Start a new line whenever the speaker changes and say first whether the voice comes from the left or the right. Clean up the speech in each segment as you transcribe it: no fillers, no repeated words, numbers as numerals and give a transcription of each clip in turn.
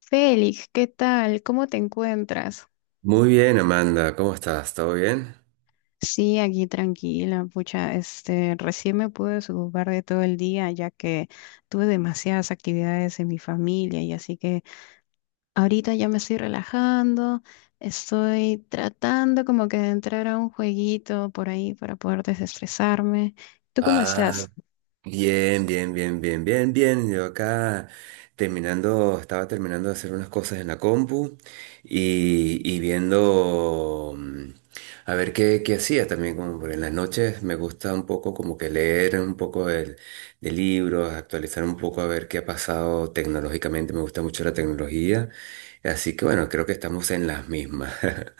left: Félix, ¿qué tal? ¿Cómo te encuentras?
right: Muy bien, Amanda, ¿cómo estás? ¿Todo bien?
left: Sí, aquí tranquila, pucha, recién me pude desocupar de todo el día, ya que tuve demasiadas actividades en mi familia, y así que ahorita ya me estoy relajando. Estoy tratando como que de entrar a un jueguito por ahí para poder desestresarme. ¿Tú cómo
right: Ah,
left: estás?
right: bien, bien, bien, bien, bien, bien. Yo acá terminando, estaba terminando de hacer unas cosas en la compu y viendo a ver qué hacía también, como por en las noches me gusta un poco como que leer un poco de libros, actualizar un poco a ver qué ha pasado tecnológicamente. Me gusta mucho la tecnología, así que bueno, creo que estamos en las mismas.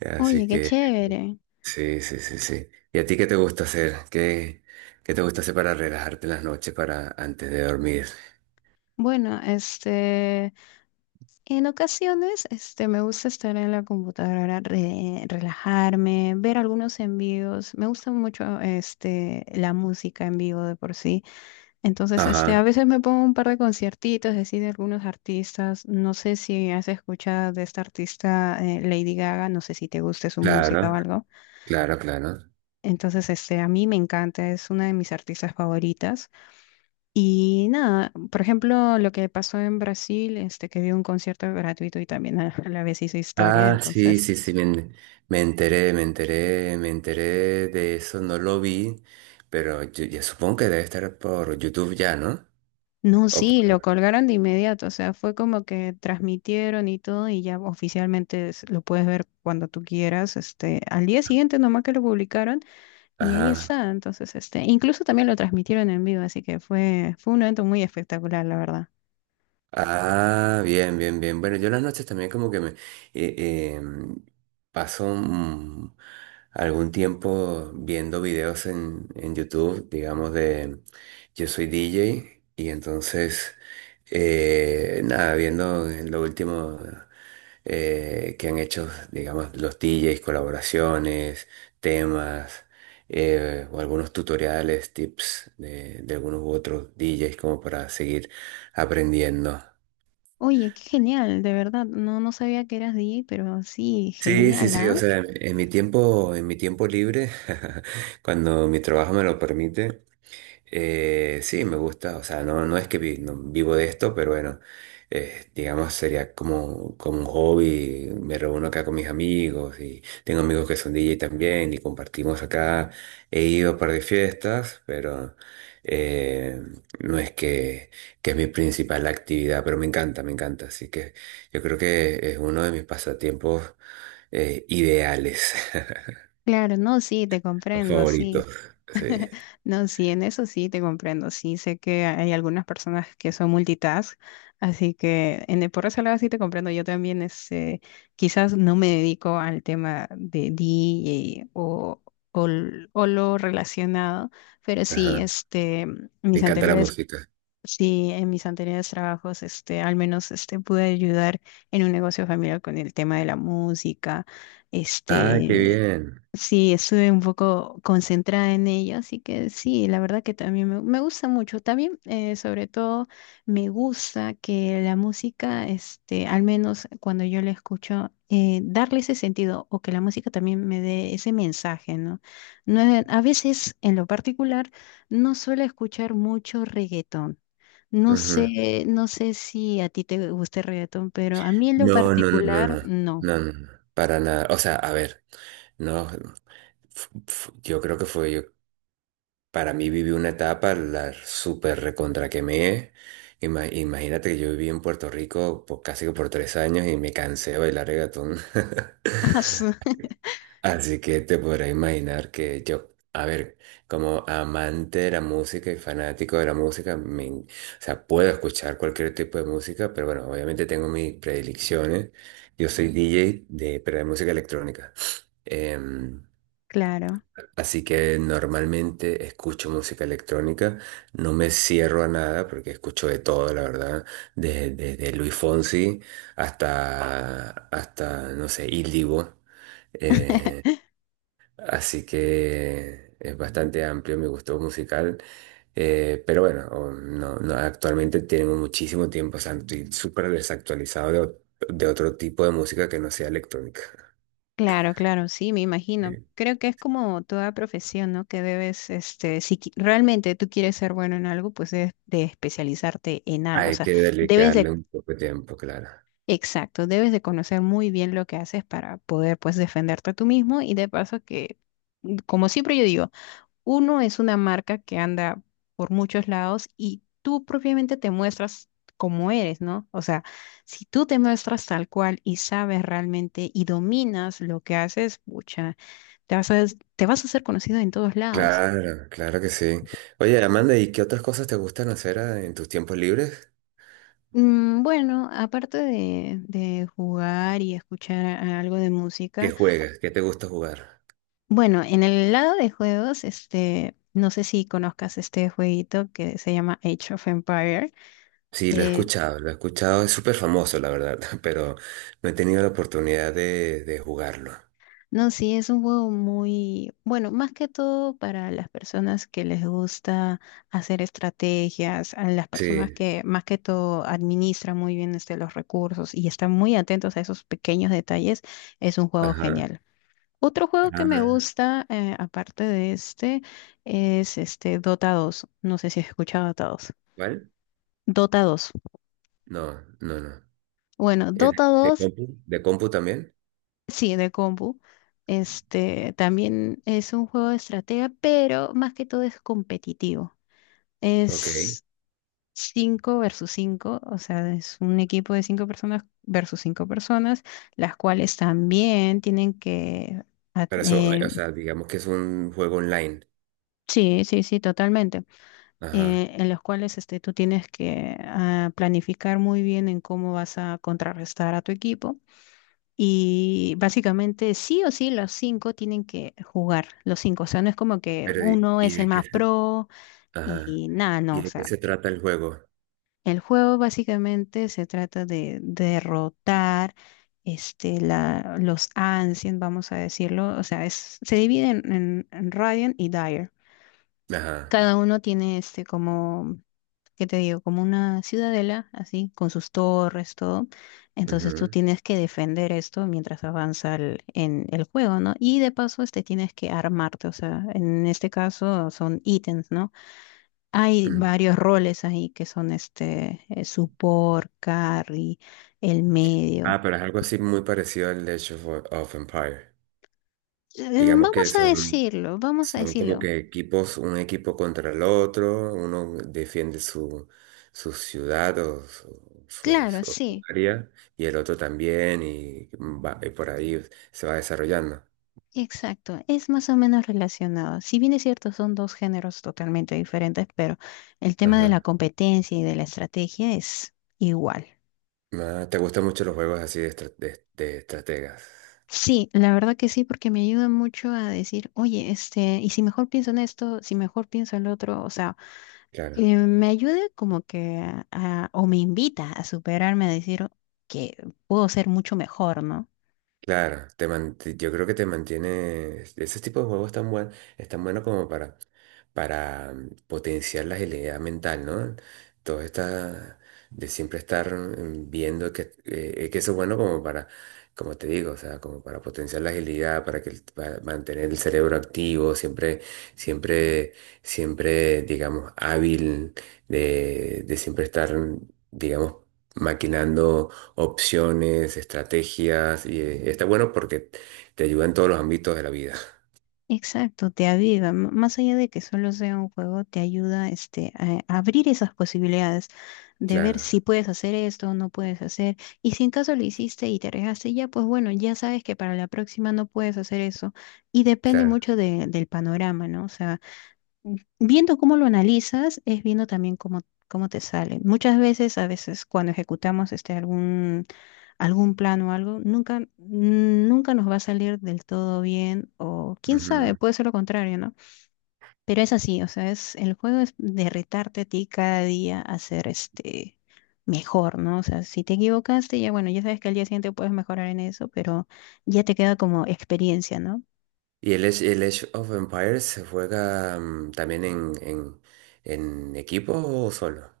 right: Así
left: Oye, qué
right: que.
left: chévere.
right: Sí, sí, sí, sí. ¿Y a ti qué te gusta hacer? ¿Qué te gusta hacer para relajarte las noches para antes de dormir?
left: Bueno, este... En ocasiones, me gusta estar en la computadora, relajarme, ver algunos envíos. Me gusta mucho, la música en vivo de por sí. Entonces, a
right: Ajá,
left: veces me pongo un par de conciertitos, así, de algunos artistas. No sé si has escuchado de esta artista, Lady Gaga. No sé si te guste su música o
right: claro,
left: algo.
right: claro, claro.
left: Entonces, a mí me encanta. Es una de mis artistas favoritas. Y nada, por ejemplo, lo que pasó en Brasil, que dio un concierto gratuito y también a la vez hizo historia,
right: Ah, sí,
left: entonces,
right: sí, sí, me enteré de eso. No lo vi, pero yo, ya supongo que debe estar por YouTube ya, ¿no?
left: no,
right: O
left: sí, lo
right: por.
left: colgaron de inmediato, o sea, fue como que transmitieron y todo, y ya oficialmente lo puedes ver cuando tú quieras, al día siguiente nomás que lo publicaron y
right: Ajá.
left: ahí está. Entonces, incluso también lo transmitieron en vivo, así que fue, fue un evento muy espectacular, la verdad.
right: Ah, bien, bien, bien. Bueno, yo las noches también como que me eh, paso algún tiempo viendo videos en YouTube, digamos de yo soy DJ y entonces nada, viendo lo último que han hecho, digamos, los DJs, colaboraciones, temas, o algunos tutoriales, tips de algunos u otros DJs como para seguir aprendiendo.
left: Oye, qué genial, de verdad, no, no sabía que eras DJ, pero sí,
right: Sí, sí,
left: genial,
right: sí,
left: ah.
right: o sea, en mi tiempo, libre, cuando mi trabajo me lo permite, sí, me gusta, o sea, no, no es que no vivo de esto. Pero bueno, digamos, sería como, como un hobby. Me reúno acá con mis amigos y tengo amigos que son DJ también, y compartimos acá. He ido a un par de fiestas, pero eh, no es que es mi principal actividad. Pero me encanta, así que yo creo que es uno de mis pasatiempos ideales,
left: Claro, no, sí, te
right: o
left: comprendo, sí.
right: favoritos. Sí.
left: No, sí, en eso sí te comprendo. Sí, sé que hay algunas personas que son multitask, así que en el, por ese lado sí te comprendo. Yo también, quizás no me dedico al tema de DJ o, o lo relacionado, pero sí,
right: Ajá. Me
left: mis
right: encanta la
left: anteriores,
right: música.
left: sí, en mis anteriores trabajos, al menos, pude ayudar en un negocio familiar con el tema de la música.
right: Ah, qué
left: Este,
right: bien.
left: sí, estuve un poco concentrada en ello, así que sí, la verdad que también me gusta mucho. También, sobre todo, me gusta que la música, al menos cuando yo la escucho, darle ese sentido, o que la música también me dé ese mensaje, ¿no? No, a veces, en lo particular, no suelo escuchar mucho reggaetón. No
right: Ujú.
left: sé, no sé si a ti te gusta el reggaetón, pero a mí en lo
right: No, no, no, no, no,
left: particular,
right: no,
left: no.
right: no, no, para nada. O sea, a ver, no, yo creo que fue yo, para mí viví una etapa, la súper recontra quemé. Imagínate que yo viví en Puerto Rico por, casi que por 3 años, y me cansé de bailar reggaetón. Así que te podrás imaginar que yo, a ver, como amante de la música y fanático de la música, o sea, puedo escuchar cualquier tipo de música. Pero bueno, obviamente tengo mis predilecciones. Yo soy DJ de, pero de música electrónica. Em,
left: Claro.
right: así que normalmente escucho música electrónica. No me cierro a nada porque escucho de todo, la verdad, desde de Luis Fonsi hasta, hasta, no sé, Il Divo. Así que es bastante amplio mi gusto musical. Pero bueno, no, no, actualmente tengo muchísimo tiempo, o sea, estoy súper desactualizado de otro tipo de música que no sea electrónica.
left: Claro, claro, sí, me imagino.
right: Sí.
left: Creo que es como toda profesión, ¿no? Que debes, este, si qui- realmente tú quieres ser bueno en algo, pues debes de especializarte en algo. O
right: Hay
left: sea,
right: que
left: debes
right: dedicarle
left: de,
right: un poco de tiempo, claro.
left: exacto, debes de conocer muy bien lo que haces para poder, pues, defenderte tú mismo. Y de paso que, como siempre yo digo, uno es una marca que anda por muchos lados, y tú propiamente te muestras como eres, ¿no? O sea, si tú te muestras tal cual y sabes realmente y dominas lo que haces, pucha. Te vas a, te vas a hacer conocido en todos lados.
right: Claro, claro que sí. Oye, Amanda, ¿y qué otras cosas te gustan hacer en tus tiempos libres?
left: Mm, bueno, aparte de jugar y escuchar algo de
right: ¿Qué
left: música,
right: juegas? ¿Qué te gusta jugar?
left: bueno, en el lado de juegos, no sé si conozcas este jueguito que se llama Age of Empire.
right: Sí, lo he escuchado, es súper famoso, la verdad, pero no he tenido la oportunidad de jugarlo.
left: No, sí, es un juego muy bueno, más que todo para las personas que les gusta hacer estrategias, a las personas
right: Sí.
left: que más que todo administran muy bien, los recursos, y están muy atentos a esos pequeños detalles. Es un juego
right: Ajá.
left: genial. Otro juego que me
right: Ah,
left: gusta, aparte de este, es este Dota 2. No sé si has escuchado Dota 2.
right: ¿cuál?
left: Dota 2.
right: No, no, no.
left: Bueno,
right: Eh,
left: Dota
right: ¿De
left: 2.
right: compu? ¿De compu también?
left: Sí, de compu. Este también es un juego de estrategia, pero más que todo es competitivo.
right: Ok.
left: Es 5 versus 5, o sea, es un equipo de 5 personas versus 5 personas, las cuales también tienen que... a-
right: Pero eso,
left: eh,
right: o sea, digamos que es un juego online.
left: sí, sí, sí, totalmente.
right: Ajá.
left: En los cuales, tú tienes que planificar muy bien en cómo vas a contrarrestar a tu equipo. Y básicamente sí o sí los cinco tienen que jugar, los cinco. O sea, no es como que
right: Pero, ¿y
left: uno
right: y
left: es el
right: de
left: más
right: qué se?
left: pro
right: Ajá.
left: y nada, no.
right: ¿Y
left: O
right: de qué
left: sea,
right: se trata el juego?
left: el juego básicamente se trata de derrotar, los Ancients, vamos a decirlo. O sea, es, se dividen en Radiant y Dire.
right: Ajá.
left: Cada uno tiene este como, ¿qué te digo? Como una ciudadela, así, con sus torres, todo. Entonces tú
right: Ujú,
left: tienes que defender esto mientras avanza el, en el juego, ¿no? Y de paso, este tienes que armarte, o sea, en este caso son ítems, ¿no? Hay
right: ujú.
left: varios roles ahí que son este, support, carry, el
right: Ah,
left: medio.
right: pero es algo así muy parecido al Age of Empire. Digamos
left: Vamos
right: que
left: a
right: son,
left: decirlo, vamos a
right: Son
left: decirlo.
right: como que equipos, un equipo contra el otro. Uno defiende su ciudad
left: Claro,
right: o su
left: sí.
right: área, y el otro también y por ahí se va desarrollando.
left: Exacto, es más o menos relacionado. Si bien es cierto, son dos géneros totalmente diferentes, pero el tema de
right: Ajá.
left: la competencia y de la estrategia es igual.
right: Ah, ¿te gustan mucho los juegos así de estrategas?
left: Sí, la verdad que sí, porque me ayuda mucho a decir, oye, este, y si mejor pienso en esto, si mejor pienso en lo otro, o sea,
right: Claro.
left: me ayuda como que o me invita a superarme, a decir que puedo ser mucho mejor, ¿no?
right: Claro, yo creo que te mantiene. Ese tipo de juegos es tan bueno como para potenciar la agilidad mental, ¿no? Todo está de siempre estar viendo que eso es bueno como para, como te digo, o sea, como para potenciar la agilidad, para mantener el cerebro activo, siempre, siempre, siempre, digamos, hábil, de siempre estar, digamos, maquinando opciones, estrategias, y está bueno porque te ayuda en todos los ámbitos de la vida.
left: Exacto, te aviva, más allá de que solo sea un juego, te ayuda este, a abrir esas posibilidades de ver si
right: Claro,
left: puedes hacer esto o no puedes hacer. Y si en caso lo hiciste y te arriesgaste, ya pues bueno, ya sabes que para la próxima no puedes hacer eso. Y depende
right: claro.
left: mucho del panorama, ¿no? O sea, viendo cómo lo analizas, es viendo también cómo, cómo te sale. Muchas veces, a veces cuando ejecutamos este algún plan o algo, nunca nos va a salir del todo bien, o quién sabe,
right: Ujú.
left: puede ser lo contrario, ¿no? Pero es así, o sea, es, el juego es de retarte a ti cada día a ser este mejor, ¿no? O sea, si te equivocaste, ya bueno, ya sabes que al día siguiente puedes mejorar en eso, pero ya te queda como experiencia, ¿no?
right: Y el Age of Empires se juega también en equipo o solo.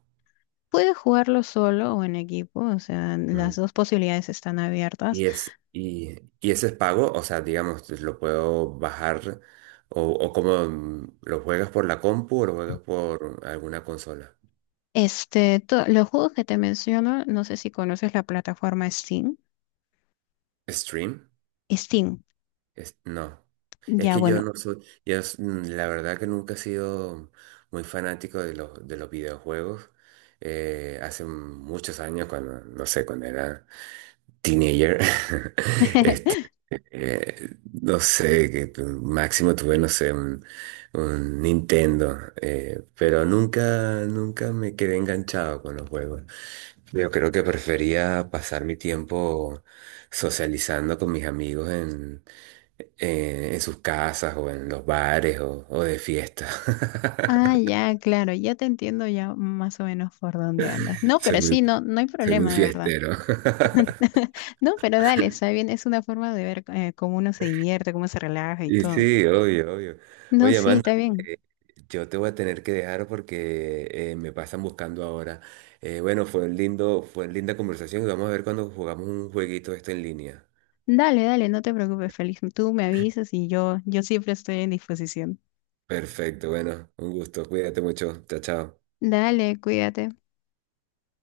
left: Puedes jugarlo solo o en equipo, o sea, las
right: Mm.
left: dos posibilidades están abiertas.
right: Y es, y, y ese es pago, o sea, digamos, lo puedo bajar o como lo juegas por la compu o lo juegas por alguna consola.
left: Este, los juegos que te menciono, no sé si conoces la plataforma Steam.
right: Stream.
left: Steam,
right: No, es
left: ya
right: que yo
left: bueno.
right: no soy, la verdad que nunca he sido muy fanático de los videojuegos. Hace muchos años, cuando, no sé, cuando era teenager, este, no sé, que máximo tuve, no sé, un Nintendo, pero nunca, nunca me quedé enganchado con los juegos. Yo creo que prefería pasar mi tiempo socializando con mis amigos en sus casas o, en los bares o de fiesta.
left: Ah, ya, claro, ya te entiendo ya más o menos por dónde andas. No,
right: Soy
left: pero
right: muy,
left: sí, no, no hay
right: soy muy
left: problema, de verdad.
right: fiestero.
left: No, pero dale, está bien, es una forma de ver, cómo uno se divierte, cómo se relaja y
right: Y
left: todo.
right: sí, obvio, obvio.
left: No,
right: Oye,
left: sí,
right: Amanda,
left: está bien.
right: eh, yo te voy a tener que dejar porque me pasan buscando ahora. Bueno, fue linda conversación, y vamos a ver cuando jugamos un jueguito esto en línea.
left: Dale, dale, no te preocupes, Félix. Tú me avisas, y yo, siempre estoy en disposición.
right: Perfecto, bueno, un gusto. Cuídate mucho. Chao, chao.
left: Dale, cuídate.